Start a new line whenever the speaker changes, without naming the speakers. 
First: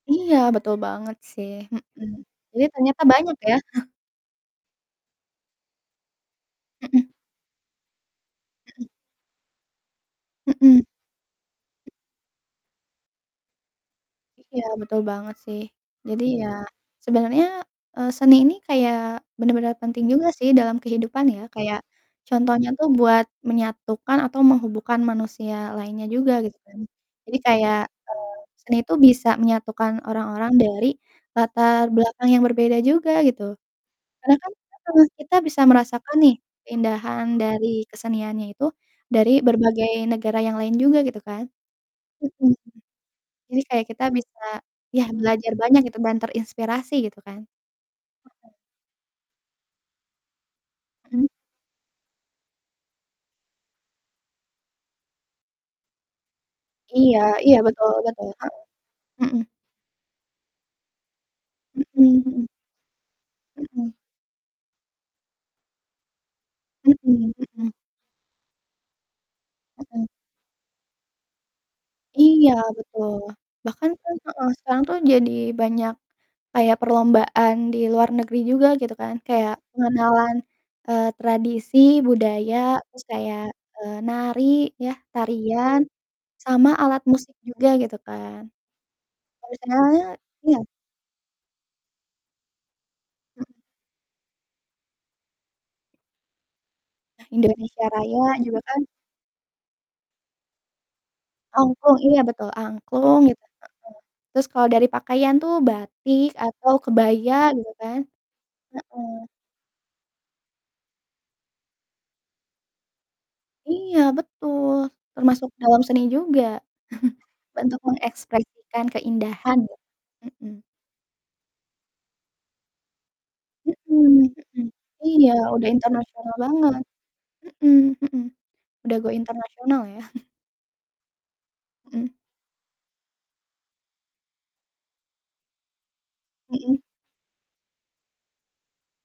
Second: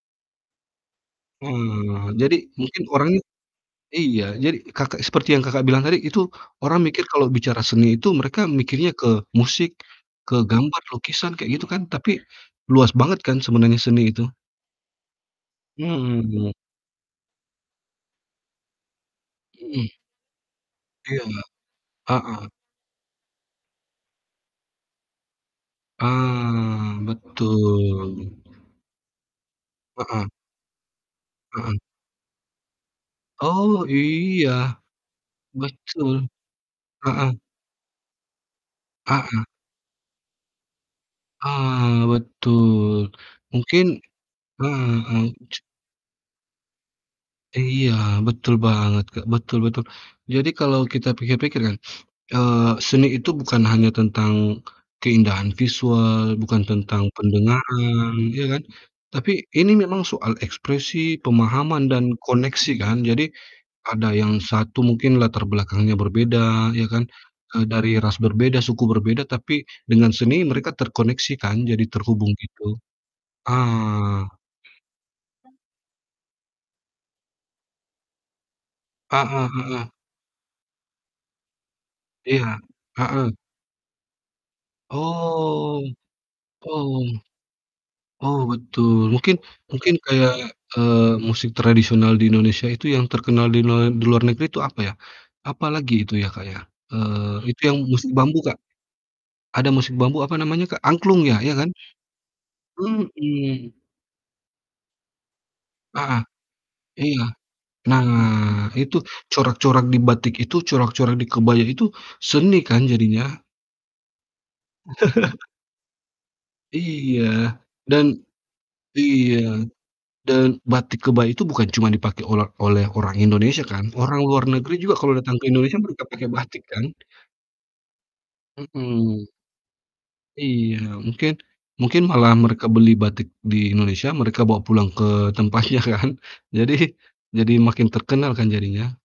Iya, betul banget, sih.
Mhm mhm mhm.
Mhm,
Jadi
jadi
mungkin
ternyata
orangnya
banyak, ya.
iya, jadi Kakak seperti yang Kakak bilang tadi itu orang mikir
Mhm.
kalau bicara seni itu mereka
Mhm.
mikirnya ke musik, ke
Mhm.
gambar, lukisan kayak gitu, kan, tapi luas banget kan sebenarnya seni itu?
Iya, betul banget, sih.
Mhm
Jadi, ya
mhm.
sebenarnya, eee, seni ini kayak bener-bener
Mhm.
penting juga sih dalam
Iya,
kehidupan, ya, kayak
heeh.
contohnya tuh buat menyatukan atau menghubungkan manusia lainnya juga, gitu, kan.
Ah,
Jadi, kayak,
betul.
eee, seni itu bisa menyatukan
Heeh.
orang-orang dari
Hmm.
latar belakang yang berbeda juga, gitu.
Oh,
Karena
iya.
kan mhm, kita bisa merasakan
Betul.
nih keindahan
Heeh.
dari keseniannya itu dari
Heeh.
berbagai negara yang lain juga gitu, kan.
Ah,
Mhm mhm.
betul.
Jadi, kayak
Mungkin
kita bisa,
heeh
yah
heeh,
belajar
ce
banyak gitu dan terinspirasi gitu, kan.
Iya, betul
Mhm.
banget, Kak, betul betul. Jadi, kalau kita
Mhm.
pikir-pikir kan, eee, seni itu bukan hanya tentang keindahan visual, bukan tentang
Iya iya, betul
pendengaran,
betul.
ya
Heeh.
kan? Tapi
Mhm.
ini memang soal ekspresi, pemahaman, dan
Mhm mhm.
koneksi kan. Jadi,
Mhm.
ada yang satu mungkin latar belakangnya berbeda, ya kan,
Mhm
eee,
mhm.
dari ras berbeda, suku berbeda tapi
Mhm.
dengan seni mereka terkoneksi, kan, jadi terhubung
Iya,
gitu.
betul. Bahkan, kan
Ah.
heeh, sekarang tuh jadi banyak kayak perlombaan di luar negeri juga gitu, kan,
Heeh
kayak
heeh.
pengenalan, eee, tradisi, budaya,
Iya,
terus
heeh.
kayak, eee, nari ya
Oh,
tarian, sama
oh,
alat musik juga gitu,
oh,
kan.
betul, mungkin mungkin
Tradisionalnya
kayak,
iya.
eee, musik tradisional di Indonesia itu yang terkenal
Mhm.
dine di luar negeri itu apa, ya? Apalagi itu ya, Kak, ya? Eee, itu yang
Indonesia
musik bambu,
Raya
Kak,
juga, kan.
ada musik bambu apa namanya, Kak? Angklung, ya, iya kan?
Angklung, iya, betul, angklung gitu, heeh.
Mhm.
Terus kalau dari pakaian tuh
Heeh,
batik atau
iya.
kebaya gitu, kan.
Nah, itu
Heeh.
corak-corak di batik itu, corak-corak di kebaya itu seni, kan, jadinya.
Iya, betul termasuk dalam seni juga,
Iya,
bentuk
dan
mengekspresikan
iya,
keindahan gitu,
dan
mhm.
batik kebaya itu bukan cuma dipake ola oleh orang Indonesia
Mhm
kan, orang luar
mhm,
negeri juga kalau
iya
datang ke
udah
Indonesia mereka pake
internasional
batik,
banget.
kan?
Mhm mhm, udah go
Mhm.
international ya.
Iya, mungkin mungkin
Mhm.
malah mereka beli batik di Indonesia, mereka bawa pulang ke tempatnya kan, jadi
Mhm.
jadi makin terkenal kan jadinya.